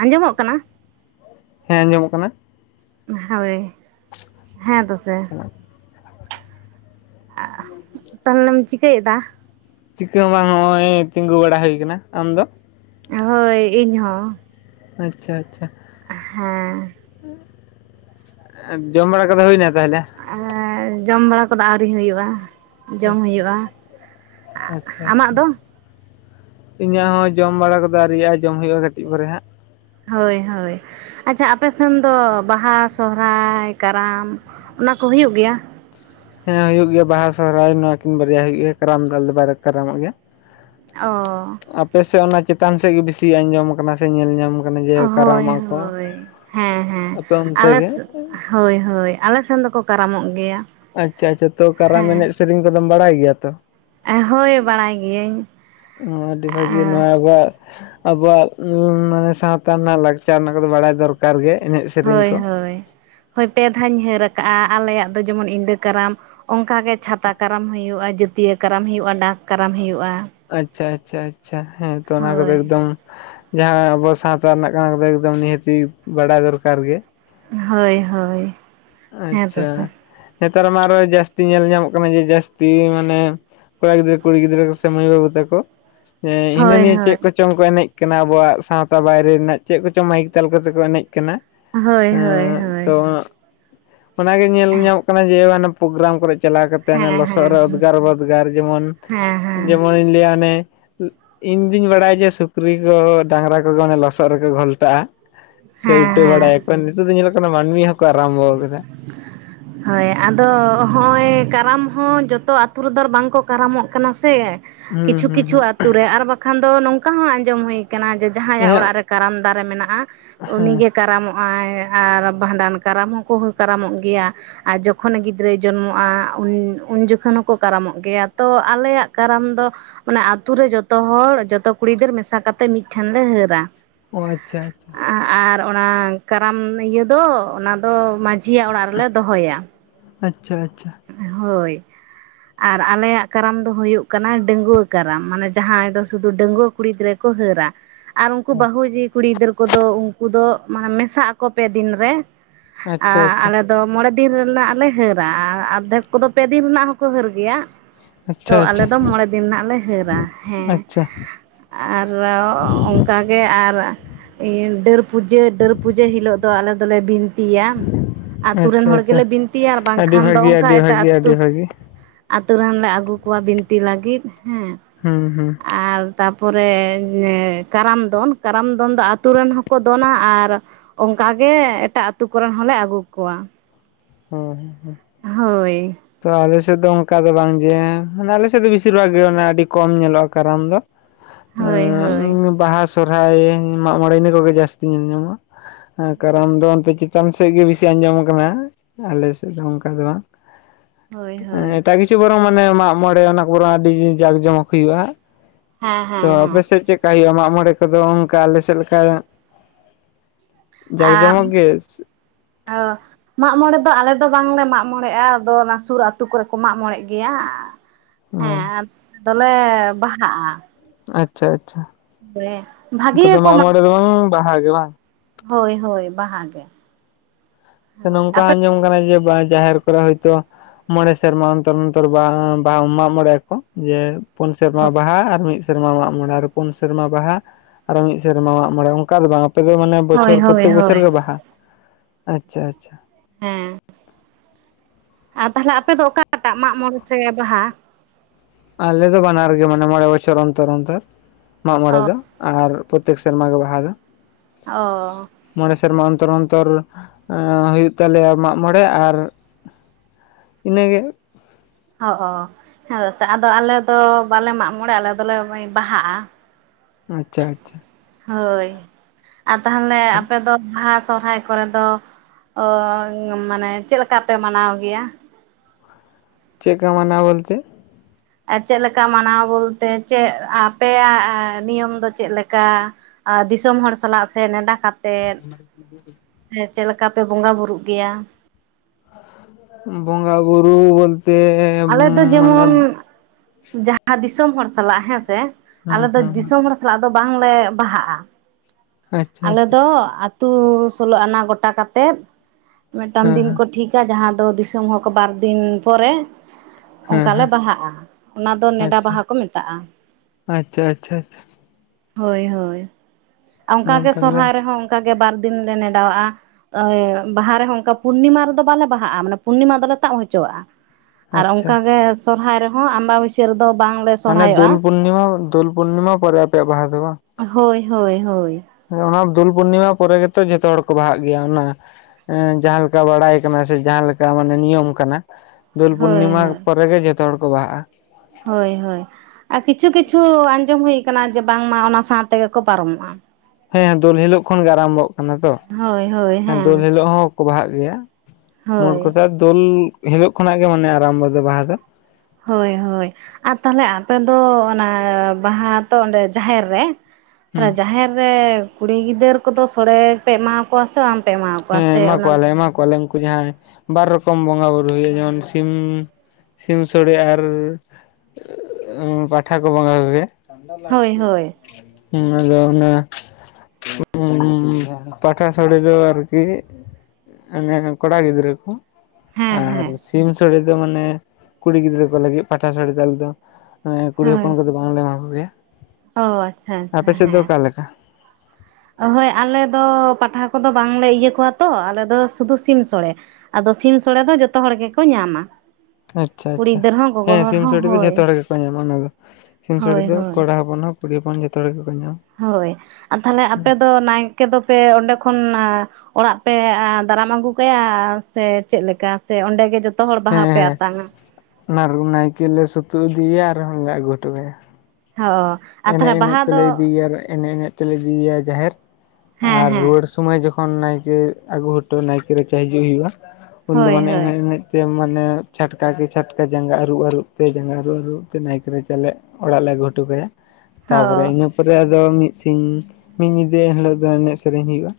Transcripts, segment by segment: ᱟᱸᱡᱚᱢᱚᱜ ᱠᱟᱱᱟ ᱦᱮᱸ ᱟᱸᱡᱚᱢᱚᱜ ᱠᱟᱱᱟ᱾ ᱦᱳᱭ ᱦᱮᱸ ᱛᱚᱥᱮ᱾ ᱛᱟᱦᱚᱞᱮᱢ ᱪᱤᱠᱟᱹᱭᱮᱫᱟ? ᱪᱤᱠᱟᱹ ᱦᱚᱸ ᱵᱟᱝ ᱱᱚᱜᱚᱭ ᱛᱤᱸᱜᱩ ᱵᱟᱲᱟ ᱦᱩᱭ ᱠᱟᱱᱟ, ᱟᱢ ᱫᱚ? ᱦᱳᱭ ᱤᱧ ᱦᱚᱸ᱾ ᱟᱪᱪᱷᱟ ᱟᱪᱪᱷᱟ᱾ ᱦᱮᱸ ᱡᱚᱢ ᱵᱟᱲᱟ ᱠᱚᱫᱚ ᱦᱩᱭᱱᱟ ᱛᱟᱦᱚᱞᱮ? ᱮᱻ ᱡᱚᱢ ᱵᱟᱲᱟ ᱠᱚᱫᱚ ᱟᱹᱣᱨᱤ ᱦᱩᱭᱩᱜᱼᱟ᱾ ᱡᱚᱢ ᱟᱪᱪᱷᱟ ᱦᱩᱭᱩᱜᱼᱟ, ᱟᱪᱪᱷᱟ ᱟᱢᱟᱜ ᱟᱪᱪᱷᱟ ᱫᱚ? ᱤᱧᱟᱹᱜ ᱦᱚᱸ ᱡᱚᱢ ᱵᱟᱲᱟ ᱠᱚᱫᱚ ᱟᱨᱤ ᱦᱩᱭᱩᱜᱼᱟ, ᱡᱚᱢ ᱦᱩᱭᱩᱜᱼᱟ ᱠᱟᱹᱴᱤᱡ ᱯᱚᱨᱮ ᱦᱟᱸᱜ᱾ ᱦᱳᱭ ᱦᱳᱭ᱾ ᱟᱪᱪᱷᱟ ᱟᱯᱮᱥᱮᱱ ᱫᱚ ᱵᱟᱦᱟ ᱥᱨᱦᱟᱭ ᱠᱟᱨᱟᱢ ᱚᱱᱟ ᱠᱚ ᱦᱩᱭᱩᱜ ᱜᱮᱭᱟ? ᱦᱮᱸ ᱦᱩᱭᱩᱜ ᱜᱮᱭᱟ ᱵᱟᱦᱟ ᱥᱚᱦᱚᱨᱟᱭ ᱱᱚᱣᱟ ᱠᱤᱱ ᱵᱟᱨᱭᱟ ᱦᱩᱭᱩᱜ ᱜᱮᱭᱟ ᱠᱟᱨᱟᱢ ᱫᱚ ᱟᱞᱮ ᱫᱚ ᱵᱟᱞᱮ ᱠᱟᱨᱟᱢᱚᱜ ᱜᱮᱭᱟ᱾ ᱚ ᱟᱯᱮ ᱥᱮᱫ ᱚᱱᱟ ᱪᱮᱛᱟᱱ ᱥᱮᱫ ᱜᱮ ᱵᱤᱥᱤ ᱟᱸᱡᱚᱢ ᱟᱠᱟᱱᱟ ᱥᱮ ᱧᱮᱞ ᱧᱟᱢ ᱠᱟᱱᱟ᱾ ᱚᱱᱮᱡᱮ ᱦᱳᱭ ᱠᱟᱨᱟᱢᱚᱜ ᱟᱠᱚ ᱦᱳᱭ ᱦᱮᱸ ᱦᱮᱸ ᱟᱯᱮ ᱚᱱᱛᱮ ᱟᱞᱮ ᱜᱮ᱾ ᱦᱳᱭ ᱦᱳᱭ ᱟᱞᱮᱥᱮᱱ ᱫᱚᱠᱚ ᱠᱟᱨᱟᱢᱚᱜ ᱜᱮᱭᱟ᱾ ᱟᱪᱪᱷᱟ ᱛᱚ ᱠᱟᱨᱟᱢ ᱦᱮᱸ ᱮᱱᱮᱡ ᱥᱮᱨᱮᱧ ᱠᱚᱫᱚᱢ ᱵᱟᱲᱟᱭ ᱜᱮᱭᱟ ᱛᱚ? ᱦᱳᱭ ᱵᱟᱲᱟᱭ ᱜᱤᱭᱟᱹᱧ ᱟᱹᱰᱤ ᱵᱷᱟᱜᱤ ᱟᱨ ᱱᱚᱣᱟ ᱟᱵᱚᱣᱟᱜ ᱟᱵᱚᱣᱟᱜ ᱢᱟᱱᱮ ᱥᱟᱶᱛᱟ ᱨᱮᱱᱟᱜ ᱞᱟᱠᱪᱟᱨ ᱚᱱᱟ ᱠᱚᱫᱚ ᱵᱟᱲᱟᱭ ᱫᱚᱨ ᱠᱟᱨᱜᱮ ᱮᱱᱮᱡ ᱥᱮᱨᱮᱧ ᱦᱳᱭ ᱠᱚ ᱦᱳᱭ ᱦᱳᱭ ᱯᱮ ᱫᱷᱟᱣᱧ ᱦᱟᱹᱨ ᱟᱠᱟᱜᱼᱟ ᱟᱞᱮᱭᱟᱜ ᱫᱚ ᱡᱮᱢᱚᱱ ᱤᱱᱫᱟᱹ ᱠᱟᱨᱟᱢ, ᱚᱱᱠᱟᱜᱮ ᱪᱷᱟᱛᱟ ᱠᱟᱨᱟᱢ ᱦᱩᱭᱩᱜᱼᱟ, ᱡᱟᱹᱛᱤᱭᱟᱹ ᱠᱟᱨᱟᱢ ᱦᱩᱭᱩᱜᱼᱟ, ᱰᱟᱜᱽ ᱠᱟᱨᱟᱢ ᱦᱩᱭᱩᱜᱼᱟ, ᱟᱪᱪᱷᱟ ᱟᱪᱪᱷᱟ ᱟᱪᱪᱷᱟ ᱦᱮᱸ ᱛᱚ ᱚᱱᱟ ᱠᱚᱫᱚ ᱦᱳᱭ ᱮᱠᱫᱚᱢ ᱡᱟᱦᱟᱸ ᱟᱵᱚ ᱥᱟᱶᱛᱟ ᱨᱮᱱᱟᱜ ᱠᱟᱱᱟ ᱠᱚᱫᱚ ᱮᱠᱫᱚᱢ ᱱᱤᱦᱟᱹᱛᱤ ᱵᱟᱰᱟᱭ ᱫᱚᱨᱠᱟᱨ ᱜᱮ᱾ ᱦᱳᱭ ᱦᱳᱭ᱾ ᱦᱮᱸ ᱟᱪᱪᱷᱟ ᱛᱚᱵᱮ ᱱᱮᱛᱟᱨ ᱢᱟ ᱟᱨᱚ ᱡᱟᱹᱥᱛᱤ ᱧᱮᱞ ᱧᱟᱢᱚᱜ ᱠᱟᱱᱟ ᱡᱮ ᱡᱟᱹᱥᱛᱤ ᱢᱟᱱᱮ ᱠᱚᱲᱟ ᱜᱤᱫᱽᱨᱟᱹ ᱠᱩᱲᱤ ᱜᱤᱫᱽᱨᱟᱹ ᱠᱚ ᱥᱮ ᱢᱟᱹᱭ ᱵᱟᱹᱵᱩ ᱛᱟᱠᱚ ᱦᱤᱱᱟᱹ ᱦᱳᱭ ᱱᱤᱭᱟᱹ ᱪᱮᱫ ᱦᱳᱭ ᱠᱚ ᱪᱚᱝ ᱠᱚ ᱮᱱᱮᱡ ᱠᱟᱱᱟ ᱟᱵᱚᱣᱟᱜ ᱥᱟᱶᱛᱟ ᱵᱟᱭᱨᱮ ᱨᱮᱱᱟᱜ ᱪᱮᱫ ᱠᱚᱪᱚᱝ ᱢᱟᱹᱭᱤᱠ ᱛᱟᱞ ᱠᱚᱛᱮ ᱠᱚ ᱮᱱᱮᱡ ᱠᱟᱱᱟ᱾ ᱦᱳᱭ ᱦᱳᱭ ᱮᱸ ᱦᱳᱭ ᱛᱚ ᱚᱱᱟᱜᱮ ᱧᱮᱞ ᱧᱟᱢᱚᱜ ᱠᱟᱱᱟ ᱡᱮ ᱚᱱᱟ ᱯᱳᱜᱨᱟᱢ ᱠᱚᱨᱮ, ᱪᱟᱞᱟᱣ ᱠᱟᱛᱮᱜ ᱦᱮᱸ ᱚᱱᱮ ᱦᱮᱸ ᱦᱮᱸ ᱞᱚᱥᱚᱫ ᱨᱮ ᱦᱮᱸ ᱚᱫᱽᱜᱟᱨ ᱵᱫᱽᱜᱟᱨ ᱡᱮᱢᱚᱱ ᱦᱮᱸ ᱡᱮᱢᱚᱱᱤᱧ ᱞᱟᱹᱭᱟ ᱚᱱᱮ ᱤᱧ ᱫᱩᱧ ᱵᱟᱲᱟᱭᱟ ᱡᱮ ᱥᱩᱠᱨᱤ ᱠᱚ ᱰᱟᱝᱨᱟ ᱠᱚᱜᱮ ᱚᱱᱮ ᱞᱚᱥᱚᱫ ᱨᱮᱠᱚ ᱜᱷᱞᱴᱟᱜᱼᱟ᱾ ᱥᱮ ᱦᱮᱸ ᱩᱴᱟᱹ ᱦᱮᱸ ᱵᱟᱲᱟᱭᱟᱠᱚ ᱱᱤᱛᱚᱜ ᱫᱚ ᱧᱮᱞᱚᱜ ᱠᱟᱱᱟ ᱢᱟᱹᱱᱢᱤ ᱦᱚᱸᱠᱚ ᱟᱨᱟᱢ ᱵᱚ ᱠᱟᱫᱟ᱾ [inaudible] ᱦᱳᱭ ᱟᱫᱚ ᱦᱚᱜᱼᱚᱭ ᱠᱟᱨᱟᱢ ᱦᱚᱸ ᱡᱚᱛᱚ ᱟᱹᱛᱩ ᱨᱮᱫᱚ ᱵᱟᱝᱠᱚ ᱠᱟᱨᱟᱢᱚᱜ ᱠᱟᱱᱟ ᱥᱮ᱾ ᱦᱩᱸ ᱠᱤᱪᱷᱩ ᱦᱩᱸ ᱠᱤᱪᱷᱩ ᱦᱩᱸ ᱟᱛᱳ ᱨᱮ ᱟᱨ ᱵᱟᱠᱷᱟᱱ ᱫᱚ ᱱᱚᱝᱠᱟ ᱦᱚᱸ ᱟᱸᱡᱚᱢ ᱦᱩᱭ ᱠᱟᱱᱟ ᱡᱮ ᱡᱟᱦᱟᱸᱭᱟᱜ ᱦᱮᱸ ᱚᱲᱟᱜ ᱨᱮ ᱠᱟᱨᱟᱢ ᱫᱟᱨᱮ ᱢᱮᱱᱟᱜᱼᱟ ᱦᱮᱸ ᱩᱱᱤᱜᱮ ᱠᱟᱨᱟᱢᱚᱜ ᱟᱭ ᱟᱨ ᱵᱷᱟᱸᱰᱟᱱ ᱠᱟᱨᱟᱢ ᱦᱚᱸᱠᱚ ᱠᱟᱨᱟᱢᱚᱜ ᱜᱮᱭᱟ᱾ ᱟᱨ ᱡᱚᱠᱷᱚᱱ ᱜᱤᱫᱽᱨᱟᱹᱭ ᱡᱚᱱᱢᱚᱜᱼᱟ, ᱩᱱ ᱡᱚᱠᱷᱚᱱ ᱦᱚᱸᱠᱚ ᱠᱟᱨᱟᱢᱚᱜ ᱜᱮᱭᱟ, ᱛᱚ ᱟᱞᱮᱭᱟᱜ ᱠᱟᱨᱟᱢ ᱫᱚ ᱚᱱᱟ ᱟᱹᱛᱩ ᱨᱮ ᱡᱚᱛᱚ ᱦᱚᱲ ᱡᱚᱛᱚ ᱠᱩᱲᱤ ᱜᱤᱫᱟᱹᱨ ᱢᱮᱥᱟ ᱠᱟᱛᱮᱜ ᱢᱤᱫᱴᱷᱮᱱ ᱞᱮ ᱦᱟᱹᱨᱟ᱾ ᱚ ᱟᱪᱪᱷᱟ ᱟᱪᱪᱷᱟ ᱟᱨ ᱚᱱᱟ ᱠᱟᱨᱟᱢ ᱤᱭᱟᱹ ᱫᱚ ᱚᱱᱟ ᱛᱚ ᱢᱟᱺᱡᱷᱤᱭᱟᱜ ᱚᱲᱟᱜ ᱨᱮᱞᱮ ᱫᱚᱦᱚᱭᱟ᱾ ᱟᱪᱪᱷᱟ ᱟᱪᱪᱷᱟ ᱦᱳᱭ ᱟᱨ ᱟᱞᱮᱭᱟᱜ ᱠᱟᱨᱟᱢ ᱫᱚ ᱦᱩᱭᱩᱜ ᱠᱟᱱᱟ ᱰᱟᱹᱝᱣᱟᱹ ᱠᱟᱨᱟᱢ, ᱢᱟᱱᱮ ᱡᱟᱦᱟᱸᱭ ᱫᱚ ᱥᱩᱫᱩ ᱰᱟᱹᱝᱣᱟᱹ ᱠᱩᱲᱤ ᱜᱤᱫᱽᱨᱟᱹ ᱠᱚ ᱦᱟᱹᱨᱟ᱾ ᱟᱨ ᱩᱱᱠᱩ ᱵᱟᱹᱦᱩ ᱡᱤ ᱠᱩᱲᱤ ᱜᱤᱫᱽᱨᱟᱹ ᱠᱚᱫᱚ ᱩᱱᱠᱩ ᱫᱚ ᱢᱟᱱᱮ ᱢᱮᱥᱟᱜ ᱟᱠᱚ ᱯᱮ ᱫᱤᱱ ᱨᱮ᱾ ᱟᱪᱪᱷᱟ ᱟᱪᱪᱷᱟ ᱟᱞᱮ ᱫᱚ ᱢᱚᱬᱮ ᱫᱤᱱ ᱨᱮᱱᱟᱜ ᱞᱮ ᱦᱟᱹᱨᱟ᱾ ᱟᱨᱫᱷᱮᱠ ᱠᱚᱫᱚ ᱯᱮ ᱫᱤᱱ ᱨᱮᱱᱟᱜ ᱦᱚᱸᱠᱚ ᱦᱟᱹᱨ ᱜᱮᱭᱟ᱾ ᱛᱚ ᱟᱞᱮ ᱟᱪᱪᱷᱟ ᱫᱚ ᱢᱚᱬᱮ ᱫᱤᱱ ᱨᱮᱱᱟᱜ ᱞᱮ ᱦᱟᱹᱨᱟ ᱦᱮᱸ᱾ ᱟᱪᱪᱷᱟ ᱟᱨ ᱚᱱᱠᱟᱜᱮ ᱟᱨ ᱰᱟᱹᱨ ᱯᱩᱡᱟᱹ, ᱰᱟᱹᱨ ᱯᱩᱡᱟᱹ ᱦᱤᱞᱳᱜ ᱫᱚ ᱟᱞᱮ ᱫᱚᱞᱮ ᱵᱤᱱᱛᱤᱭᱟ᱾ ᱟᱹᱛᱩ ᱨᱮᱱ ᱟᱪᱪᱷᱟ ᱦᱚᱲ ᱟᱪᱪᱷᱟ ᱜᱮᱞᱮ ᱵᱤᱱᱛᱤᱭᱟ, ᱟᱨ ᱟᱹᱰᱤ ᱵᱟᱝᱠᱷᱟᱱ ᱫᱚ ᱵᱷᱟᱹᱜᱤ ᱚᱱᱠᱟ ᱟᱹᱰᱤ ᱮᱴᱟᱜ ᱵᱷᱟᱹᱜᱤ ᱟᱹᱛᱩ᱾ ᱟᱹᱰᱤ ᱵᱷᱟᱹᱜᱤ ᱟᱸᱛᱩ ᱨᱮᱱ ᱞᱮ ᱟᱹᱜᱩ ᱠᱚᱣᱟ ᱵᱤᱱᱛᱤ ᱞᱟᱹᱜᱤᱫ ᱦᱮᱸ ᱦᱩᱸᱻᱦᱩᱸᱻ᱾ ᱟᱨ ᱛᱟᱯᱚᱨᱮ ᱠᱟᱨᱟᱢ ᱫᱚᱱ ᱠᱟᱨᱟᱢ ᱫᱚᱱ ᱫᱚ ᱟᱹᱛᱳ ᱨᱮᱱ ᱦᱚᱸᱠᱚ ᱫᱚᱱᱟ ᱟᱨ ᱚᱱᱠᱟᱜᱮ ᱮᱴᱟᱜ ᱟᱹᱛᱩ ᱠᱚᱨᱮᱱ ᱦᱚᱞᱮ ᱟᱹᱜᱩ ᱠᱚᱣᱟ᱾ ᱦᱮᱸᱦᱮᱸ᱾ ᱦᱳᱭ᱾ ᱛᱚ ᱟᱞᱮᱥᱮᱫ ᱫᱚ ᱚᱱᱠᱟ ᱫᱚ ᱵᱟᱝ ᱜᱮ, ᱟᱞᱮᱥᱮᱫ ᱫᱚ ᱵᱮᱥᱤᱨ ᱵᱷᱟᱜᱽ ᱜᱮ ᱟᱹᱰᱤ ᱠᱚᱢ ᱧᱮᱞᱚᱜᱼᱟ, ᱠᱟᱨᱟᱢ ᱫᱚ᱾ ᱦᱳᱭ ᱦᱳᱭ ᱮᱸ ᱵᱟᱦᱟ ᱥᱚᱨᱦᱟᱭ ᱢᱟᱜ ᱢᱚᱬᱮ ᱤᱱᱟᱹ ᱠᱚᱜᱮ ᱡᱟᱹᱥᱛᱤ ᱧᱮᱞ ᱧᱟᱢᱚᱜᱼᱟ᱾ ᱠᱟᱨᱟᱢ ᱫᱚ ᱚᱱᱛᱮ ᱪᱮᱛᱟᱱ ᱥᱮᱫ ᱜᱮ ᱵᱤᱥᱤ ᱟᱸᱡᱚᱢ ᱠᱟᱱᱟ, ᱟᱞᱮ ᱥᱮᱫ ᱫᱚ ᱚᱱᱠᱟ ᱫᱚ ᱵᱟᱝ᱾ ᱦᱳᱭ ᱮᱸ ᱦᱳᱭ ᱮᱴᱟᱜ ᱠᱤᱪᱷᱩ ᱵᱚᱨᱚᱝ ᱢᱟᱱᱮ ᱢᱟᱜ ᱢᱚᱬᱮ ᱚᱱᱟ ᱠᱚ, ᱵᱚᱨᱚᱝ ᱟᱹᱰᱤ ᱡᱟᱠ ᱡᱚᱢᱚᱠ ᱦᱩᱭᱩᱜᱼᱟ ᱾ ᱦᱮᱸ ᱛᱚ ᱦᱮᱸ ᱦᱮᱸ ᱟᱯᱮ ᱥᱮᱫ ᱪᱮᱫ ᱠᱟ ᱦᱩᱭᱩᱜᱼᱟ? ᱢᱟᱜ ᱢᱚᱬᱮ ᱠᱚᱫᱚ ᱚᱱᱠᱟ ᱟᱞᱮ ᱥᱮᱫ ᱞᱮᱠᱟ? ᱡᱟᱠ ᱡᱚᱢᱚᱠ ᱜᱮ? [unintelligible] ᱢᱟᱜ ᱢᱚᱬᱮ ᱫᱚ ᱟᱞᱮ ᱫᱚ ᱵᱟᱝᱞᱮ ᱢᱟᱜ ᱢᱚᱬᱮᱜᱼᱟ, ᱟᱫᱚ ᱚᱱᱟ ᱥᱩᱨ ᱟᱹᱛᱩ ᱠᱚᱨᱮ ᱠᱚ ᱢᱟᱜ ᱢᱚᱬᱮᱜ ᱜᱮᱭᱟ᱾ ᱚ ᱦᱮᱸ ᱟᱫᱚ ᱞᱮ ᱵᱟᱦᱟᱜᱼᱟ᱾ ᱟᱪᱪᱷᱟ ᱟᱪᱪᱷᱟ, ᱵᱷᱟᱜᱮ ᱟᱯᱮ ᱫᱚ ᱜᱮᱠᱚ ᱢᱟᱜ ᱢᱚᱬᱮ ᱫᱚ ᱵᱟᱝ ᱵᱟᱦᱟ ᱜᱮ ᱵᱟᱝ᱾ ᱦᱳᱭ ᱦᱳᱭ ᱵᱟᱦᱟ ᱜᱮ᱾ ᱦᱳᱭ ᱱᱚᱝᱠᱟ ᱟᱯᱮ ᱟᱸᱡᱚᱢ ᱠᱟᱱᱟ ᱡᱮ ᱵᱟ ᱡᱟᱦᱮᱨ ᱛᱚᱵᱮ ᱦᱳᱭᱛᱚ ᱢᱚᱬᱮ ᱥᱮᱨᱢᱟ ᱚᱱᱛᱚᱨ ᱚᱱᱛᱚᱨ ᱵᱟᱦᱟ ᱢᱟᱜ ᱢᱚᱬᱮ ᱟᱠᱚ ᱡᱮ ᱯᱳᱱ ᱥᱮᱨᱢᱟ ᱵᱟᱦᱟ ᱟᱨ, ᱢᱤᱫ ᱥᱮᱨᱢᱟ ᱢᱟᱜ ᱢᱚᱬᱮ ᱟᱨ ᱯᱩᱱ ᱥᱮᱨᱢᱟ ᱵᱟᱦᱟ, ᱟᱨᱚ ᱢᱤᱫ ᱥᱮᱨᱢᱟ ᱢᱟᱜ ᱢᱚᱬᱮ ᱚᱱᱠᱟ ᱫᱚ ᱵᱟᱝ ᱟᱯᱮ ᱫᱚ ᱢᱟᱱᱮ ᱦᱳᱭ ᱵᱚᱪᱷᱚᱨ ᱦᱳᱭ ᱯᱨᱚᱛᱮᱠ ᱵᱚᱪᱷᱚᱨ ᱦᱳᱭ ᱜᱮ ᱵᱟᱦᱟ ᱟᱪᱪᱷᱟ ᱟᱪᱪᱷᱟ᱾ ᱦᱮᱸ, ᱛᱟᱦᱚᱞᱮ ᱟᱯᱮ ᱫᱚ ᱚᱠᱟᱴᱟᱜ ᱢᱟᱜ ᱢᱚᱬᱮ ᱥᱮ ᱵᱟᱦᱟ? ᱟᱞᱮ ᱫᱚ ᱵᱟᱱᱟᱨ ᱜᱮ ᱢᱟᱱᱮ ᱢᱚᱬᱮ ᱵᱚᱪᱷᱚᱨ ᱚᱱᱛᱚᱨ ᱚᱱᱛᱚᱨ ᱢᱟᱜ ᱢᱚᱬᱮ ᱚ ᱫᱚ᱾ ᱟᱨ ᱯᱨᱚᱛᱮᱠ ᱥᱮᱨᱢᱟ ᱜᱮ ᱵᱟᱦᱟ ᱫᱚ᱾ ᱚᱸᱻ᱾ ᱢᱚᱬᱮ ᱥᱮᱨᱢᱟ ᱚᱱᱛᱚᱨ ᱚᱱᱛᱚᱨ ᱦᱩᱭᱩᱜ ᱛᱟᱞᱮᱭᱟ ᱢᱟᱜ ᱢᱚᱬᱮ, ᱟᱨ ᱤᱱᱟᱹᱜᱮ᱾ ᱚᱸᱻ ᱚᱸᱻ᱾ ᱦᱮᱸ ᱟᱫᱚ ᱟᱞᱮ ᱫᱚ ᱵᱟᱞᱮ ᱢᱟᱜ ᱢᱚᱬᱮ ᱟᱞᱮ ᱫᱚᱞᱮ ᱵᱟᱦᱟᱜᱼᱟ᱾ ᱟᱪᱪᱷᱟᱻᱟᱪᱪᱷᱟᱻ᱾ ᱦᱳᱭ, ᱟᱨ ᱛᱟᱦᱚᱞᱮ ᱟᱪᱪᱷᱟ, ᱟᱯᱮᱫ ᱫᱚ ᱵᱟᱦᱟ ᱥᱚᱦᱚᱨᱟᱭ ᱠᱚᱨᱮ ᱫᱚ ᱚᱸᱻ ᱢᱟᱱᱮ ᱪᱮᱫ ᱞᱮᱠᱟ ᱯᱮ ᱢᱟᱱᱟᱣ ᱜᱮᱭᱟ? ᱪᱮᱜ ᱠᱟ ᱢᱟᱱᱟ ᱵᱚᱞᱛᱮ? ᱪᱮᱫ ᱞᱮᱠᱟ ᱢᱟᱱᱟᱣ ᱵᱚᱞᱛᱮ ᱪᱮᱫ ᱟᱯᱮᱭᱟᱜ ᱱᱤᱭᱚᱢ ᱫᱚ ᱪᱮᱜ ᱞᱮᱠᱟ? ᱫᱤᱥᱚᱢ ᱦᱚᱲ ᱥᱟᱞᱟᱜ ᱥᱮ ᱱᱮᱰᱟ ᱠᱟᱛᱮᱫ? ᱮᱱᱛᱮᱫ ᱪᱮᱫ ᱞᱮᱠᱟ ᱯᱮ ᱵᱚᱸᱜᱟ ᱵᱩᱨᱩᱜ ᱜᱮᱭᱟ? ᱵᱚᱸᱜᱟ ᱵᱩᱨᱩ ᱵᱚᱞᱛᱮ ᱟᱞᱮ ᱫᱚ ᱢᱟᱱᱮ ᱡᱮᱢᱚᱱ ᱡᱟᱦᱟᱸ ᱟᱨ ᱫᱤᱥᱚᱢ ᱦᱚᱲ ᱥᱟᱞᱟᱜ ᱦᱮᱸᱥᱮ, ᱦᱩᱸ ᱟᱞᱮ ᱦᱩᱸ ᱫᱚ ᱦᱩᱸ ᱫᱤᱥᱚᱢ ᱦᱚᱲ ᱥᱟᱞᱟᱜ ᱫᱚ ᱵᱟᱝᱞᱮ ᱵᱟᱦᱟᱜᱼᱟ, ᱟᱪᱪᱷᱟ ᱟᱞᱮ ᱟᱪᱪᱷᱟ ᱫᱚ ᱟᱛᱳ ᱟᱛᱩ ᱥᱳᱞᱳ ᱟᱱᱟ ᱜᱚᱴᱟ ᱠᱟᱛᱮᱜ ᱢᱤᱫᱴᱟᱝ ᱦᱮᱸ ᱫᱤᱱ ᱦᱮᱸ ᱠᱚ ᱴᱷᱤᱠ ᱠᱟ ᱡᱟᱦᱟᱸ ᱫᱚ ᱫᱤᱥᱚᱢ ᱦᱚᱲ ᱠᱚ ᱵᱟᱨ ᱫᱤᱱ ᱯᱚᱨᱮ ᱦᱮᱸ ᱚᱱᱠᱟ ᱞᱮ ᱦᱮᱸ ᱵᱟᱦᱟᱜᱼᱟ ᱚᱱᱟ ᱫᱚ ᱱᱮᱰᱟ ᱟᱪᱪᱷᱟ ᱵᱟᱦᱟ ᱠᱚ ᱢᱮᱛᱟᱜᱼᱟ ᱟᱪᱪᱷᱟ ᱟᱪᱪᱷᱟ ᱟᱪᱪᱷᱟ ᱦᱳᱭ ᱦᱳᱭ ᱚᱱᱠᱟ ᱜᱮ ᱱᱚᱝᱠᱟᱱ ᱵᱮᱱ ᱥᱚᱨᱦᱟᱭ ᱨᱮᱦᱚᱸ ᱚᱱᱠᱟ ᱜᱮ ᱵᱟᱨ ᱫᱤᱱ ᱞᱮ ᱱᱮᱰᱟᱣᱟᱜᱼᱟ ᱵᱟᱦᱟ ᱨᱮᱦᱚᱸ ᱚᱱᱠᱟ ᱯᱩᱨᱱᱤᱢᱟ ᱨᱮᱫᱚ ᱵᱟᱞᱮ ᱵᱟᱦᱟᱜᱼᱟ ᱢᱟᱱᱮ ᱯᱩᱨᱱᱤᱢᱟ ᱫᱚᱞᱮ ᱛᱟᱵ ᱦᱚᱪᱚᱣᱟᱜᱼᱟ ᱟᱨ ᱚᱱᱠᱟ ᱟᱪᱪᱷᱟ ᱜᱮ ᱥᱚᱨᱦᱟᱭ ᱨᱮᱦᱚᱸ ᱟᱢᱵᱟ ᱵᱟᱹᱭᱥᱟᱹ ᱨᱮ ᱫᱚ ᱵᱟᱝ ᱞᱮ ᱢᱟᱱᱮ ᱫᱳᱞ ᱯᱩᱨᱱᱤᱢᱟ ᱫᱳᱞ ᱯᱩᱨᱱᱤᱢᱟ ᱯᱚᱨᱮ ᱟᱯᱮᱭᱟᱜ ᱵᱟᱦᱟ ᱫᱚ ᱵᱟᱝ ᱦᱳᱭ ᱦᱳᱭ ᱦᱳᱭ ᱚᱱᱟ ᱫᱳᱞ ᱯᱩᱨᱱᱤᱢᱟ ᱯᱚᱨᱮ ᱜᱮᱛᱚ ᱡᱚᱛᱚ ᱦᱚᱲ ᱠᱚ ᱵᱟᱦᱟᱜ ᱜᱮᱭᱟ ᱚᱱᱟ ᱮ ᱡᱟᱦᱟᱸᱞᱮᱠᱟ ᱵᱟᱲᱟᱭ ᱠᱟᱱᱟ ᱥᱮ ᱡᱟᱦᱟᱸᱞᱮᱠᱟ ᱢᱟᱱᱮ ᱱᱤᱭᱚᱢ ᱠᱟᱱᱟ ᱫᱳᱞ ᱦᱳᱭ ᱯᱩᱨᱱᱤᱢᱟ ᱦᱳᱭ ᱯᱚᱨᱮ ᱜᱮ ᱡᱷᱚᱛᱚ ᱦᱚᱲ ᱠᱚ ᱵᱟᱦᱟᱜᱼᱟ ᱦᱳᱭ ᱦᱳᱭ ᱟᱨ ᱠᱤᱪᱷᱩ ᱠᱤᱪᱷᱩ ᱟᱸᱡᱚᱢ ᱦᱩᱭ ᱟᱠᱟᱱᱟ ᱡᱮ ᱵᱟᱝᱢᱟ ᱚᱱᱟ ᱥᱟᱶᱛᱮ ᱜᱮ ᱠᱚ ᱯᱟᱨᱚᱢᱚᱜᱼᱟ ᱦᱮᱸ ᱫᱳᱞ ᱦᱤᱞᱳᱜ ᱠᱷᱚᱱ ᱜᱮ ᱟᱨᱟᱢᱵᱷᱚᱜ ᱠᱟᱱᱟ ᱛᱚ ᱦᱳᱭ ᱦᱳᱭ ᱦᱮᱸ ᱫᱳᱞ ᱦᱤᱞᱳᱜ ᱦᱚᱸᱠᱚ ᱵᱟᱦᱟᱜ ᱜᱮᱭᱟ ᱢᱳᱴ ᱦᱳᱭ ᱠᱚᱛᱷᱟ ᱫᱳᱞ ᱦᱤᱞᱳᱜ ᱠᱷᱚᱱᱟᱜ ᱜᱮ ᱢᱟᱱᱮ ᱟᱨᱟᱢᱵᱚ ᱫᱚ ᱵᱟᱦᱟ ᱫᱚ ᱦᱳᱭ ᱦᱳᱭ ᱟᱨ ᱛᱟᱦᱞᱮ ᱟᱯᱮ ᱫᱚ ᱚᱱᱟ ᱵᱟᱦᱟ ᱛᱚ ᱚᱰᱮ ᱡᱟᱦᱮᱸᱨ ᱨᱮ ᱦᱩᱸ ᱡᱟᱦᱮᱸᱨ ᱨᱮ ᱠᱩᱲᱤ ᱜᱤᱫᱟᱹᱨ ᱠᱚ ᱫᱚ ᱥᱳᱲᱮ ᱯᱮ ᱮᱢᱟᱣ ᱠᱚᱣᱟ ᱥᱮ ᱵᱟᱝ ᱯᱮ ᱮᱢᱟᱠᱚᱣᱟ ᱦᱮᱸ ᱥᱮ ᱮᱢᱟ ᱚᱱᱟ ᱠᱚᱣᱟᱞᱮ ᱮᱢᱟ ᱠᱚᱣᱟᱞᱮ ᱩᱱᱠᱩ ᱡᱟᱦᱟᱸᱭ ᱵᱟᱨ ᱨᱚᱠᱚᱢ ᱵᱚᱸᱜᱟ ᱵᱩᱨᱩᱳ ᱦᱩᱭᱩᱜᱼᱟ ᱡᱮᱢᱚᱱ ᱥᱤᱢ ᱥᱤᱢ ᱥᱳᱲᱮ ᱟᱨ ᱯᱟᱴᱷᱟ ᱠᱚ ᱵᱚᱸᱜᱟ ᱠᱚ ᱜᱮᱭᱟ ᱦᱳᱭ ᱦᱳᱭ [unintelligible] ᱟᱫᱚ ᱚᱱᱟ ᱯᱟᱴᱟ ᱥᱳᱲᱮ ᱫᱚ ᱟᱨ ᱠᱤ ᱚᱱᱮ ᱠᱚᱲᱟ ᱜᱤᱫᱽᱨᱟᱹ ᱠᱚ ᱦᱮᱸ ᱟᱨ ᱦᱮᱸ ᱥᱤᱢ ᱥᱚᱲᱮ ᱫᱚ ᱢᱟᱱᱮ ᱠᱩᱲᱤ ᱜᱤᱫᱽᱨᱟᱹ ᱠᱚ ᱞᱟᱹᱜᱤᱫ ᱯᱟᱴᱟ ᱥᱚᱲᱮ ᱫᱚ ᱟᱞᱮ ᱫᱚ ᱠᱩᱲᱤ ᱦᱳᱭ ᱦᱚᱯᱚᱱ ᱠᱚᱫᱚ ᱵᱟᱝᱞᱮ ᱮᱢᱟ ᱠᱚ ᱜᱮᱭᱟ ᱚ ᱟᱪᱪᱷᱟ ᱟᱯᱮ ᱟᱪᱪᱷᱟ ᱥᱮᱫ ᱫᱚ ᱦᱮᱸ ᱚᱠᱟ ᱞᱮᱠᱟ ᱦᱳᱭ ᱟᱞᱮ ᱫᱚ ᱯᱟᱴᱷᱟ ᱠᱚᱫᱚ ᱵᱟᱝᱞᱮ ᱤᱭᱟᱹ ᱠᱚᱣᱟ ᱛᱚ ᱟᱞᱮ ᱫᱚ ᱥᱩᱫᱩ ᱥᱤᱢ ᱥᱳᱲᱮ ᱟᱫᱚ ᱥᱤᱢ ᱥᱳᱲᱮ ᱫᱚ ᱡᱚᱛᱚ ᱦᱚᱲ ᱜᱮ ᱠᱚ ᱧᱟᱢᱟ ᱟᱪᱪᱷᱟ ᱠᱩᱲᱤ ᱟᱪᱪᱷᱟ ᱜᱤᱫᱟᱹᱨ ᱦᱚᱸ ᱜᱚᱜᱚ ᱦᱮᱸ ᱦᱚᱲ ᱥᱤᱢ ᱦᱚᱸ ᱥᱳᱲᱮ ᱫᱚ ᱦᱳᱭ ᱡᱷᱚᱛᱚ ᱦᱚᱲ ᱜᱮ ᱠᱚ ᱧᱟᱢᱟ ᱚᱱᱟ ᱫᱚ ᱥᱤᱢ ᱥᱚᱲᱮ ᱦᱳᱭ ᱫᱚ ᱦᱳᱭ ᱠᱚᱲᱟ ᱦᱚᱯᱚᱱ ᱦᱚᱸ ᱠᱩᱲᱤ ᱦᱚᱯᱚᱱ ᱡᱚᱛᱚ ᱦᱚᱲ ᱜᱮᱠᱚ ᱧᱟᱢᱟ ᱦᱳᱭ ᱟᱨ ᱛᱟᱦᱞᱮ ᱟᱯᱮ ᱫᱚ ᱱᱟᱭᱠᱮ ᱫᱚᱯᱮ ᱚᱸᱰᱮ ᱠᱷᱚᱱ ᱚᱲᱟᱜ ᱯᱮ ᱫᱟᱨᱟᱢ ᱟᱹᱜᱩ ᱠᱟᱭᱟ ᱥᱮ ᱪᱮᱫᱞᱮᱠᱟ ᱥᱮ ᱚᱸᱰᱮ ᱜᱮ ᱡᱚᱛᱚ ᱦᱚᱲ ᱵᱟᱦᱟ ᱯᱮ ᱟᱛᱟᱝᱟ ᱟᱨ ᱱᱟᱭᱠᱮᱞᱞ ᱞᱮ ᱥᱩᱛᱩᱜ ᱤᱫᱤᱭᱮᱭᱟ ᱟᱨ. ᱦᱚᱸ ᱞᱮ ᱟᱹᱜᱩ ᱦᱚᱴᱚᱭᱟ ᱦᱚ ᱮᱱᱮᱡ ᱮᱱᱮᱡ ᱛᱮᱞᱮ ᱤᱫᱤᱭᱟ ᱮᱱᱮᱡ ᱮᱱᱮᱡ ᱛᱮᱞᱮ ᱤᱫᱤᱭᱮᱭᱟ ᱡᱟᱦᱮᱸᱨ ᱦᱮᱸ ᱟᱨ ᱦᱮᱸ ᱨᱩᱣᱟᱹᱲ ᱥᱩ ᱥᱳᱢᱳᱚᱭ ᱡᱚᱠᱷᱚᱱ ᱱᱟᱭᱠᱮ ᱟᱹᱜᱩ ᱦᱚᱴᱚ ᱱᱟᱭᱠᱮ ᱨᱟᱪᱟ ᱦᱤᱡᱩᱜ ᱦᱩᱭᱩᱜ-ᱟ ᱩᱱ ᱫᱚ ᱦᱳᱭ ᱢᱟᱱᱮ ᱦᱳᱭ ᱮᱱᱮᱡ ᱮᱱᱮᱡ ᱥᱮ ᱢᱟᱱᱮ ᱪᱷᱟᱴᱠᱟ ᱠᱮ ᱪᱷᱟᱴᱠᱟ ᱡᱟᱸᱜᱟ ᱟᱹᱨᱩ ᱟᱹᱨᱩᱵ ᱛᱮ ᱡᱟᱸᱜᱟ ᱟᱹᱨᱩᱵ ᱟᱹᱨᱩᱵ ᱛᱮ ᱱᱟᱭᱠᱮ ᱪᱟᱞᱟᱜ ᱚᱲᱟᱜ ᱞᱮ ᱟᱹᱜᱩ ᱦᱚᱴᱚ ᱠᱟᱭᱟ ᱚ ᱛᱟᱨᱯᱚᱨᱮ ᱤᱱᱟᱹ ᱯᱚᱨᱮ ᱟᱫᱚ ᱢᱤᱫ ᱥᱤᱧ ᱢᱤᱫ ᱧᱤᱫᱟᱹ ᱮᱱ ᱦᱤᱞᱳᱜ ᱫᱚ ᱮᱱᱮᱡ ᱥᱮᱨᱮᱧ ᱦᱩᱭᱩᱜ-ᱟ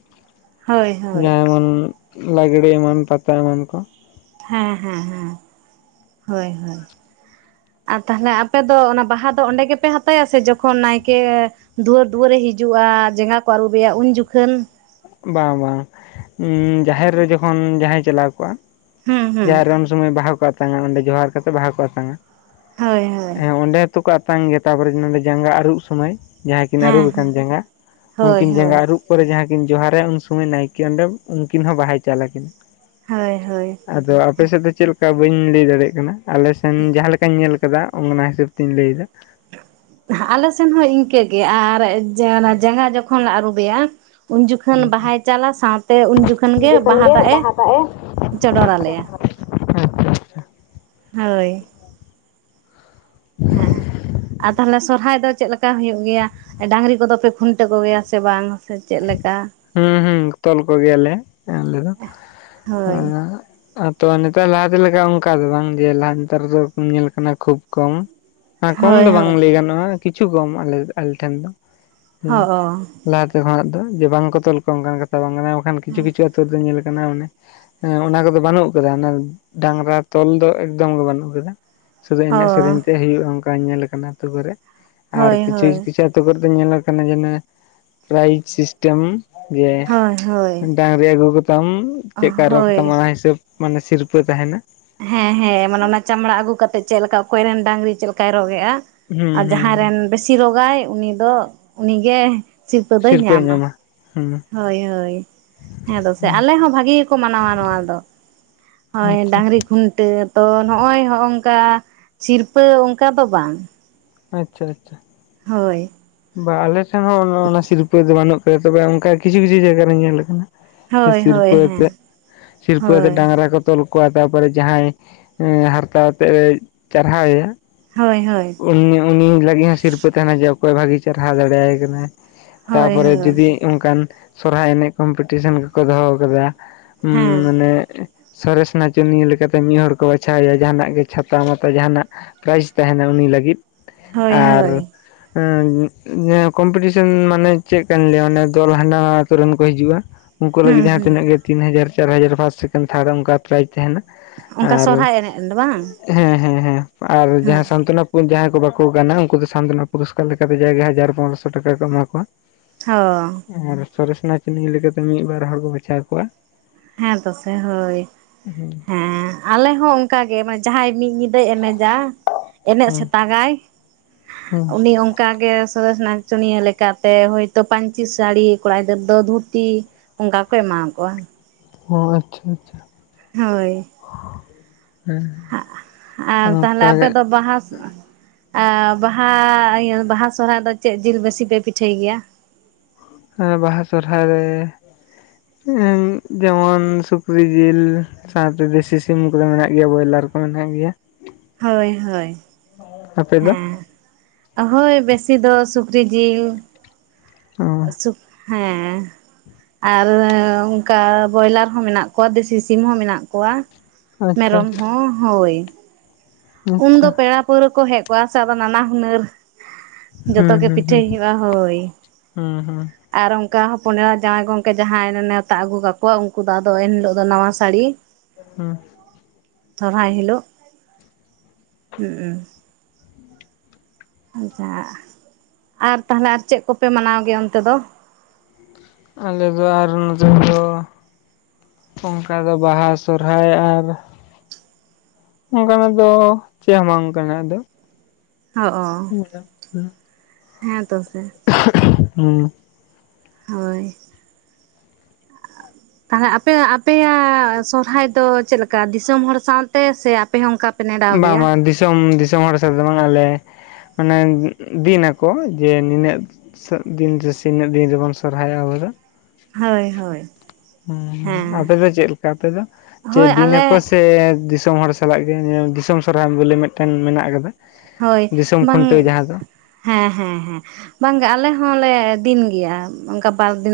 ᱦᱳᱭ ᱦᱳᱭ ᱡᱮᱢᱚᱱ ᱞᱟᱜᱽᱲᱮ ᱮᱢᱟᱱ ᱯᱟᱛᱟ ᱮᱢᱟᱱ ᱠᱚ ᱦᱮᱸ ᱦᱮᱸ ᱦᱮᱸ ᱦᱳᱭ ᱦᱳᱭ ᱟᱨ ᱛᱟᱦᱚᱞᱮ ᱟᱯᱮ ᱫᱚ ᱚᱱᱟ ᱵᱟᱦᱟ ᱫᱚ ᱚᱸᱰᱮ ᱜᱮᱯᱮ ᱦᱟᱛᱟᱭᱟ ᱥᱮ ᱡᱚᱠᱷᱚᱱ ᱱᱟᱭᱠᱮ ᱫᱩᱣᱟᱹᱨ ᱫᱩᱣᱟᱹᱨᱮ ᱦᱤᱡᱩᱜᱼᱟ ᱡᱟᱸᱜᱟ ᱠᱚ ᱟᱹᱨᱩᱵᱮᱭᱟ ᱩᱱ ᱡᱚᱠᱷᱚᱱ ᱵᱟᱝ ᱵᱟᱝ ᱡᱟᱦᱮᱸᱨ ᱨᱮ ᱡᱚᱠᱷᱚᱱ ᱡᱟᱦᱟᱸᱭ ᱪᱟᱞᱟᱣ ᱠᱚᱜ-ᱟ ᱦᱩᱸ ᱦᱩᱸ ᱡᱟᱦᱮᱸᱨ ᱨᱮ ᱩᱱ ᱥᱚᱢᱚᱭ ᱵᱟᱦᱟ ᱠᱚ ᱟᱛᱟᱝ-ᱟ ᱚᱸᱰᱮ ᱡᱚᱦᱟᱸᱨ ᱠᱟᱛᱮ ᱵᱟᱦᱟ ᱠᱚ ᱟᱛᱟᱝ-ᱟ ᱦᱳᱭ ᱦᱳᱭ ᱦᱮᱸ ᱚᱸᱰᱮ ᱡᱚᱛᱚ ᱠᱚ ᱟᱛᱟᱝ ᱜᱮᱭᱟ ᱛᱟᱯᱚᱨᱮ ᱱᱚᱰᱮ ᱡᱟᱸᱜᱟ ᱟᱹᱨᱩᱵ ᱥᱚᱢᱚᱭ ᱡᱟᱦᱟᱸ ᱠᱤᱱ ᱦᱮᱸ ᱟᱹᱨᱩᱵ ᱦᱮᱸ ᱟᱠᱟᱱ ᱡᱟᱸᱜᱟ ᱦᱳᱭ ᱩᱱᱠᱤᱱ ᱡᱟᱸᱜᱟ ᱦᱳᱭ ᱟᱹᱨᱩᱵ ᱯᱚᱨᱮ ᱡᱟᱦᱟᱸ ᱠᱤᱱ ᱡᱚᱦᱟᱸᱨ ᱮᱱ ᱥᱚᱢᱚᱭ ᱱᱟᱭᱠᱮ ᱚᱸᱰᱮ ᱩᱱᱠᱤᱱ ᱦᱚᱸ ᱵᱟᱦᱟᱭ ᱪᱟᱞ ᱟᱹᱠᱤᱱᱟ ᱦᱳᱭ ᱦᱳᱭ ᱟᱫᱚ ᱟᱯᱮ ᱥᱮᱫ ᱫᱚ ᱪᱮᱫ ᱞᱮᱠᱟ ᱵᱟᱹᱧ ᱞᱟᱹᱭ ᱫᱟᱲᱮᱭᱟᱜ ᱠᱟᱱᱟ ᱟᱞᱮ ᱥᱮᱱ ᱡᱟᱦᱟᱸ ᱞᱮᱠᱟᱧ ᱧᱮᱞ ᱠᱟᱫᱟ ᱚᱱᱟ ᱦᱤᱥᱟᱹᱵ ᱛᱤᱧ ᱞᱟᱹᱭᱫᱟ ᱟᱞᱮ ᱥᱮᱱ ᱦᱚᱸ ᱤᱱᱠᱟᱹᱜᱮ ᱟᱨ ᱡᱟᱸᱜᱟ ᱡᱚᱠᱷᱚᱱ ᱞᱮ ᱟᱹᱨᱩᱵᱮᱭᱟ ᱩᱱ ᱡᱚᱠᱷᱚᱱ ᱦᱩᱸ ᱵᱟᱦᱟᱭ ᱪᱟᱞ-ᱟ ᱥᱟᱶᱛᱮ ᱩᱱ ᱡᱚᱠᱷᱚᱱ ᱜᱮ ᱵᱟᱦᱟ ᱫᱟᱜ ᱮ ᱟᱪᱪᱷᱟ ᱪᱚᱰᱚᱨᱟᱞᱮᱭᱟ ᱟᱪᱪᱷᱟ ᱦᱳᱭ᱾ ᱦᱮᱸ ᱟᱨ ᱛᱟᱦᱚᱞᱮ ᱥᱚᱨᱦᱟᱭ ᱫᱚ ᱪᱮᱫ ᱞᱮᱠᱟ ᱦᱩᱭᱩᱜ ᱜᱮᱭᱟ ᱰᱟᱹᱝᱨᱤ ᱠᱚᱫᱚ ᱯᱮ ᱠᱷᱩᱱᱴᱟᱹ ᱠᱚᱜᱮᱭᱟ ᱥᱮ ᱵᱟᱝ? ᱪᱮᱫ ᱞᱮᱠᱟ ᱦᱮᱸ ᱦᱩᱸ ᱛᱚᱞ ᱠᱚᱜᱮᱭᱟᱞᱮ ᱟᱞᱮ ᱫᱚ ᱦᱳᱭ ᱟᱨ ᱟ ᱛᱚ ᱱᱮᱛᱟᱨ ᱞᱟᱦᱟᱛᱮ ᱞᱮᱠᱟ ᱚᱱᱠᱟ ᱫᱚ ᱵᱟᱝ ᱡᱮ ᱞᱟᱠᱟ ᱱᱮᱛᱟᱨ ᱫᱚ ᱧᱮᱞ ᱠᱟᱱᱟ ᱠᱷᱩᱵ ᱠᱚᱢ, ᱦᱮᱸ ᱠᱚᱢ ᱦᱳᱭ ᱫᱚ ᱵᱟᱝ ᱦᱳᱭ ᱞᱟᱹᱭ ᱜᱟᱱᱚᱜ-ᱟ ᱠᱤᱪᱷᱩ ᱠᱚᱢ ᱟᱞᱮ ᱴᱷᱮᱱ ᱫᱚ, ᱦᱚ ᱚᱻ ᱞᱟᱦᱟᱛᱮ ᱠᱷᱚᱱᱟᱜ ᱫᱚ ᱡᱮ ᱵᱟᱝ ᱠᱚ ᱛᱚᱞ ᱠᱚ ᱚᱱᱠᱟᱱ ᱠᱟᱛᱷᱟ ᱵᱟᱝ ᱠᱟᱱᱟ ᱵᱟᱝᱠᱟᱱᱟ ᱠᱤᱪᱷᱩ ᱠᱤᱪᱷᱩ ᱟᱹᱛᱩ ᱫᱚ ᱧᱮᱞ ᱠᱟᱱᱟ ᱚᱱᱮ ᱦᱮᱸ ᱚᱱᱟ ᱠᱚᱫᱚ ᱵᱟᱹᱱᱩᱜ ᱟᱠᱟᱫᱟ ᱚᱱᱟ ᱰᱟᱝᱨᱟ ᱛᱚᱞ ᱫᱚ ᱮᱠᱫᱚᱢ ᱜᱮ ᱵᱟᱹᱱᱩᱜ ᱟᱠᱟᱫᱟ᱾ ᱥᱩᱫᱩ ᱮᱱᱮᱡ ᱥᱮᱨᱮᱧ ᱦᱚᱸ ᱛᱮ ᱦᱩᱭᱩᱜ-ᱟ ᱚᱱᱠᱟ ᱧᱮᱞ ᱟᱠᱟᱱᱟ ᱟᱹᱛᱩ ᱠᱚᱨᱮ ᱟᱨ ᱦᱳᱭ ᱠᱤᱪᱷᱩ ᱦᱳᱭ ᱠᱤᱪᱷᱩ ᱚᱛᱳ ᱠᱚᱨᱮ ᱫᱚ ᱧᱮᱞ-ᱞᱟ ᱠᱟᱱᱟ ᱡᱮᱱᱚ ᱯᱨᱟᱭᱤᱡᱽ ᱥᱤᱥᱴᱮᱢ ᱡᱮ ᱦᱳᱭ ᱦᱳᱭ ᱰᱟᱝᱨᱤ ᱟᱹᱜᱩ ᱠᱟᱛᱟᱢ ᱪᱮᱫᱮᱠᱟᱭ ᱨᱳᱜᱽ ᱛᱟᱢ ᱦᱳᱭ ᱚᱱᱟ ᱦᱤᱥᱟᱹᱵ ᱢᱟᱱᱮ ᱥᱤᱨᱯᱟᱹ ᱛᱟᱦᱮᱱᱟ᱾ ᱦᱮᱸ ᱦᱮᱸ ᱢᱟᱱᱮ ᱚᱱᱟ ᱪᱟᱢᱲᱟ ᱟᱹᱜᱩ ᱠᱟᱛᱮᱜ ᱪᱮᱫ ᱞᱮᱠᱟ ᱚᱠᱚᱭᱨᱮᱱ ᱰᱟᱝᱨᱤ ᱪᱮᱫᱞ ᱞᱮᱠᱟᱭ ᱨᱚᱜ ᱮᱜ-ᱟ᱾ ᱟᱨ ᱦᱩᱸ ᱦᱩᱸ ᱡᱟᱦᱟᱸᱭ ᱦᱩᱸ ᱨᱮᱱ ᱵᱮᱥᱤ ᱨᱳᱜᱽᱟᱭ ᱩᱱᱤ ᱫᱚ ᱩᱱᱤᱜᱮ ᱥᱤᱨᱯᱟᱹ ᱫᱚᱭ ᱥᱤᱨᱯᱟᱹᱭ ᱧᱟᱢᱟ᱾ ᱦᱩᱸ ᱦᱳᱭ ᱦᱳᱭ ᱦᱮᱸ ᱫᱚ ᱥᱮ ᱦᱩᱸ ᱟᱞᱮ ᱦᱚᱸ ᱵᱷᱟᱜᱤ ᱜᱮᱠᱚ ᱢᱟᱱᱟᱣᱟ ᱱᱚᱣᱟ ᱫᱚ᱾ ᱦᱚᱳᱭ ᱟᱪᱪᱷᱟ ᱰᱟᱝᱨᱤ ᱠᱷᱩᱱᱴᱟᱹᱣ ᱛᱚ ᱱᱚᱜ-ᱚᱭ ᱱᱚᱦᱚᱜᱝᱠᱟ ᱥᱤᱨᱯᱟᱹ ᱚᱱᱠᱟ ᱫᱚ ᱵᱟᱝ᱾ ᱟᱪᱷᱟ ᱟᱪᱷᱟ ᱦᱳᱭ ᱵᱟ ᱟᱞᱮ ᱴᱷᱮᱱ ᱦᱚᱸ ᱚᱱᱟ ᱥᱤᱨᱯᱟᱹ ᱫᱚ ᱵᱟᱹᱱᱩᱜ ᱟᱠᱟᱭᱟ ᱛᱚᱵᱮ ᱚᱱᱠᱟ ᱠᱤᱪᱷᱩ ᱠᱤᱪᱷᱩ ᱡᱟᱭᱜᱟᱮ ᱧᱮᱞ ᱟᱠᱟᱱᱟ᱾ ᱦᱳᱭ ᱦᱳᱭ ᱦᱮᱸ ᱥᱤᱨᱯᱟᱹᱛᱮ ᱥᱤᱨᱯᱟᱹᱛᱮ ᱦᱳᱭ ᱰᱟᱝᱨᱟ ᱠᱚ ᱛᱚᱞ ᱠᱚᱣᱟ ᱛᱟᱯᱚᱨᱮ ᱡᱟᱦᱟᱸᱭ ᱦᱟᱨᱛᱟᱣᱛᱮᱫ ᱮ ᱪᱟᱨᱦᱟᱣ ᱮᱭᱟ ᱦᱳᱭ ᱦᱳᱭ ᱩᱱᱤ ᱩᱱᱤ ᱞᱟᱹᱜᱤᱫ ᱦᱚᱸ ᱥᱤᱨᱯᱟᱹ ᱛᱟᱦᱮᱱᱟ ᱡᱮ ᱚᱠᱚᱭ ᱵᱷᱟᱜᱤᱭ ᱪᱟᱨᱦᱟᱣ ᱫᱟᱲᱮᱭᱟᱭ ᱠᱟᱱᱟᱭ, ᱦᱳᱭ ᱛᱟᱯᱚᱨᱮ ᱦᱳᱭ ᱡᱩᱫᱤ ᱚᱱᱠᱟᱱ ᱥᱚᱨᱦᱟᱭ ᱮᱱᱮᱡ ᱠᱚᱢᱯᱤᱴᱤᱥᱮᱱ ᱠᱚᱠᱚ ᱫᱚᱦᱚ ᱠᱟᱫᱟ ᱩᱸᱢ ᱦᱮᱸ ᱢᱟᱱᱮ ᱥᱚᱨᱮᱥ ᱱᱟᱪᱚᱱᱤᱭᱟᱹ ᱞᱮᱠᱟᱛᱮ ᱢᱤᱫ ᱦᱚᱲ ᱠᱚ ᱵᱟᱪᱷᱟᱣ ᱮᱭᱟ ᱡᱟᱦᱟᱱᱟᱜ ᱜᱮ ᱪᱷᱟᱛᱟ ᱢᱟᱛᱟ ᱡᱟᱦᱟᱱᱟᱜ ᱯᱨᱟᱭᱤᱡ ᱛᱟᱦᱮᱱᱟ᱾ ᱩᱱᱤ ᱞᱟᱹᱜᱤᱫ ᱦᱳᱭ ᱟᱨ ᱦᱳᱭ ᱠᱚᱢᱯᱤᱴᱤᱥᱮᱱ ᱢᱟᱱᱮ ᱪᱮᱫ ᱠᱟᱱ ᱞᱟᱹᱭᱟ ᱚᱱᱮ ᱫᱚᱞ ᱦᱟᱸᱰᱮ ᱱᱟ ᱟᱛᱳ ᱨᱮᱱ ᱠᱚ ᱦᱤᱡᱩᱜ-ᱟ᱾ ᱩᱱᱠᱩ ᱦᱩᱸ ᱞᱟᱹᱜᱤᱫ ᱡᱟᱦᱟᱸ ᱦᱩᱸ ᱛᱤᱱᱟᱹᱜ ᱜᱮ ᱛᱤᱱ ᱦᱟᱡᱟᱨ ᱪᱟᱨ ᱦᱟᱡᱟᱨ ᱯᱷᱟᱥᱴ ᱥᱮᱠᱮᱱᱰ ᱛᱷᱟᱨᱰ ᱚᱱᱠᱟ ᱯᱨᱟᱭᱤᱡ ᱛᱟᱦᱮᱱᱟ᱾ ᱚᱱᱠᱟ ᱟᱨ ᱥᱚᱨᱦᱟᱭ ᱮᱱᱮᱡ ᱨᱮᱫᱚ ᱵᱟᱝ? ᱦᱮᱸ ᱦᱮᱸ ᱦᱮᱸ ᱟᱨ ᱦᱳᱭ ᱡᱟᱦᱟᱸ- ᱚᱛᱟᱱᱟᱯᱩ ᱡᱟᱦᱟᱸᱭ ᱠᱚ ᱵᱟᱠᱚ ᱜᱟᱱᱟ ᱩᱱᱠᱩ ᱫᱚ ᱥᱟᱱᱛᱚᱱᱟ ᱯᱩᱨᱚᱥᱠᱟᱨ ᱞᱮᱠᱟᱛᱮ ᱡᱟᱭᱜᱟ ᱦᱟᱡᱟᱨ ᱯᱚᱱᱚᱨᱚᱥᱚ ᱴᱟᱠᱟ ᱠᱚ ᱮᱢᱟ ᱠᱚᱣᱟ᱾ ᱦᱚᱸ᱾ ᱟᱨ ᱥᱚᱨᱮᱥᱱᱟ ᱪᱤᱱᱤ ᱞᱮᱠᱟᱛᱮ ᱢᱤᱫ ᱵᱟᱨ ᱦᱚᱲ ᱠᱚ ᱵᱟᱪᱷᱟᱣ ᱠᱚᱣᱟ᱾ ᱦᱮᱸ ᱫᱚ ᱥᱮ ᱦᱳᱭ ᱦᱮᱸ᱾ ᱟᱞᱮ ᱦᱚᱸ ᱚᱝᱠᱟ ᱜᱮ ᱢᱮ ᱡᱟᱦᱟᱸᱭ ᱢᱤᱫ ᱧᱤᱫᱟᱹᱭ ᱮᱱᱮᱡᱟ ᱮᱱᱮᱡ ᱦᱮᱸ ᱥᱮᱛᱟᱜᱟᱭ, ᱦᱮᱸ ᱩᱱᱤ ᱚᱝᱠ- ᱠᱟᱜ ᱜᱮᱥ ᱥᱚᱨᱮᱥ ᱱᱟᱪᱚᱱᱤᱭᱟᱹ ᱞᱮᱠᱟ ᱛᱮ ᱦᱳᱭ ᱛᱳ ᱯᱟᱹᱧᱪᱤ ᱥᱟᱲᱤ ᱠᱚᱲᱟ ᱜᱤᱫᱟᱹᱨ ᱫᱚ ᱫᱷᱩᱛᱤ᱾ ᱚᱝᱠᱟ ᱠᱚ ᱮᱢᱟ ᱟᱠᱚᱣᱟ᱾ ᱚ ᱟᱪᱷᱟ ᱟᱪᱷᱟ ᱦᱳᱭ᱾ ᱦᱮᱸ ᱟᱨ ᱛᱟᱦᱞᱮ ᱟᱯᱮ ᱚᱱᱠᱟᱜᱮ ᱫᱚ ᱵᱟᱦᱟ- ᱵᱟᱦᱟ ᱤᱭᱟᱹ ᱵᱟᱦᱟ ᱥᱚᱦᱨᱟᱭ ᱫᱚ ᱪᱮᱫ ᱡᱤᱞ ᱵᱮᱥᱤ ᱯᱮ ᱯᱤᱴᱷᱟᱹᱭ ᱜᱮᱭᱟ? ᱵᱟᱦᱟ ᱥᱚᱨᱦᱟᱭ ᱨᱮ ᱡᱮᱢᱚᱱ ᱥᱩᱠᱨᱤ ᱡᱤᱞ, ᱥᱟᱶᱛᱮ ᱫᱮᱥᱤ ᱥᱤᱢ ᱠᱚᱫᱚ ᱢᱮᱱᱟᱜ ᱜᱮᱭᱟ ᱵᱚᱭᱞᱟᱨ ᱠᱚ ᱢᱮᱱᱟᱜ ᱜᱮᱭᱟ᱾ ᱦᱳᱭ ᱦᱳᱭ᱾ [inaudible] ᱦᱮᱸ ᱚᱦᱳᱭ ᱵᱮᱥᱤ ᱫᱚ ᱥᱩᱠᱨᱤ ᱡᱤᱞ᱾ ᱚ ᱥᱩᱠ ᱦᱮᱸ᱾ ᱟᱨ ᱚᱝᱠᱟ ᱵᱚᱭᱞᱟᱨ ᱦᱚᱸ ᱢᱮᱱᱟᱜ ᱠᱚᱣᱟ ᱫᱮᱥᱤ ᱥᱤᱢ ᱦᱚᱸ ᱢᱮᱱᱟᱜ ᱠᱚᱣᱟ᱾ ᱟᱪᱪᱷᱟ ᱢᱮᱨᱚᱢ ᱦᱚᱸ ᱦᱳᱭ᱾ ᱩᱱᱫᱚ ᱟᱪᱪᱷᱟ ᱯᱮᱲᱟ ᱯᱟᱹᱣᱨᱟᱹ ᱠᱚ ᱦᱮᱡ ᱠᱚᱜᱼᱟ ᱥᱮ ᱟᱫᱚ ᱱᱟᱱᱟ ᱦᱩᱱᱟᱹᱨ ᱡᱚᱛᱚ ᱦᱩᱸ ᱜᱮ ᱦᱩᱸ ᱯᱤᱴᱷᱟᱹᱭ ᱦᱩᱸ ᱦᱩᱭᱩᱜᱼᱟ ᱦᱳᱭ᱾ ᱦᱩᱸ ᱦᱩᱸ ᱟᱨ ᱚᱝᱠᱟ ᱦᱚᱯᱚᱱ ᱮᱨᱟ ᱡᱟᱶᱟᱭ ᱜᱚᱝᱠᱮ ᱡᱟᱦᱟᱸᱭ ᱱᱮᱶᱛᱟ ᱟᱹᱜᱩ ᱠᱟᱠᱚᱣᱟ ᱩᱱᱠᱩ ᱫᱚ ᱟᱫᱚ ᱮᱱᱦᱤᱞᱳᱜ ᱫᱚ ᱱᱟᱣᱟ ᱥᱟᱲᱤ- ᱦᱩᱸ ᱛᱚᱦᱚᱨᱟᱭ ᱦᱤᱞᱳᱜ᱾ [unintelligible] ᱦᱩᱜ ᱩ᱾ ᱟᱧᱪᱷᱟ ᱟᱨ ᱛᱟᱦᱮᱞᱮ ᱟᱨ ᱪᱮᱫ ᱠᱚᱯᱮ ᱢᱟᱱᱟᱣ ᱜᱮᱭᱟ ᱚᱱᱛᱮ ᱫᱚ? ᱟᱞᱮ ᱫᱚ ᱟᱨ ᱱᱚᱛᱮ ᱫᱚ ᱚᱝᱠᱟ ᱫᱚ ᱵᱟᱦᱟ ᱥᱚᱨᱦᱟᱭ ᱟᱨ ᱚᱝᱠᱟᱱᱟᱜ ᱫᱚ ᱪᱮᱜ ᱦᱚᱸ ᱵᱟᱝ ᱠᱟᱱᱟ ᱟᱫᱚ᱾ ᱚᱜ ᱚ ᱦᱮᱸ ᱛᱚ ᱥᱮ᱾ [unintelligible] ᱦᱩᱸ᱾ ᱦᱳᱭ ᱛᱟᱦᱞᱮ ᱟᱯᱮᱟᱜ ᱟᱯᱮᱭᱟᱜ ᱟ ᱥᱚᱨᱦᱟᱭ ᱫᱚ ᱪᱮᱜ ᱞᱮᱠᱟ ᱫᱤᱥᱚᱢ ᱦᱚᱲ ᱥᱟᱶ ᱛᱮ ᱥᱮ ᱟᱯᱮ ᱦᱚᱸ ᱚᱝᱠᱟ ᱵᱟᱝ ᱵᱟᱝ ᱫᱤᱥᱚᱢ ᱫᱤᱥᱚᱢ ᱦᱚᱲ ᱥᱟᱛᱮ ᱫᱚ ᱵᱟᱝᱼᱟ ᱟᱞᱮ ᱢᱟᱱᱮ ᱫᱤᱱ ᱱᱟᱠᱚ ᱡᱮ ᱱᱤᱱᱟᱹᱜ ᱥᱚᱜ ᱫᱤᱱ ᱨᱮᱥᱮ ᱱᱤᱱᱟᱹᱜ ᱫᱤᱱ ᱨᱮᱵᱚᱱ ᱥᱚᱨᱦᱟᱭᱚᱜᱼᱟ ᱟᱵᱚ ᱫᱚ᱾ ᱦᱳᱭ ᱦᱳᱭ᱾ ᱦᱩᱸ ᱦᱩᱸ ᱦᱮᱸ ᱟᱯᱮ ᱫᱚ ᱪᱮᱜ ᱞᱮᱠᱟ ᱟᱯᱮ ᱫᱚ ᱡᱮ ᱦᱳᱭ ᱫᱤᱱᱟ ᱟᱞᱮ ᱠᱚ ᱥᱮ ᱫᱤᱥᱚᱢ ᱦᱚᱲ ᱥᱟ ᱛᱷᱟᱞᱟᱜ ᱜᱮ ᱧᱮᱞ ᱫᱤᱥᱚᱢ ᱥᱚᱨᱦᱟᱭ ᱵᱚᱞᱮ ᱢᱮᱫᱴᱟᱝ ᱢᱮᱱᱟᱜ ᱟᱠᱟᱫᱟ ᱦᱳᱭ ᱫᱤᱥᱚᱢ ᱠᱷᱩᱱᱴᱟᱹᱣ ᱵᱟᱝ ᱡᱟᱦᱟᱸ ᱫᱚ᱾ ᱦᱮᱸ ᱦᱮᱸ ᱦᱮᱸ ᱵᱟᱝ ᱜᱮ ᱟᱞᱮ ᱦᱚᱸᱞᱮ ᱫᱤᱱ ᱜᱮᱭᱟ ᱚᱝᱠᱟ ᱵᱟᱨ ᱫᱤᱱ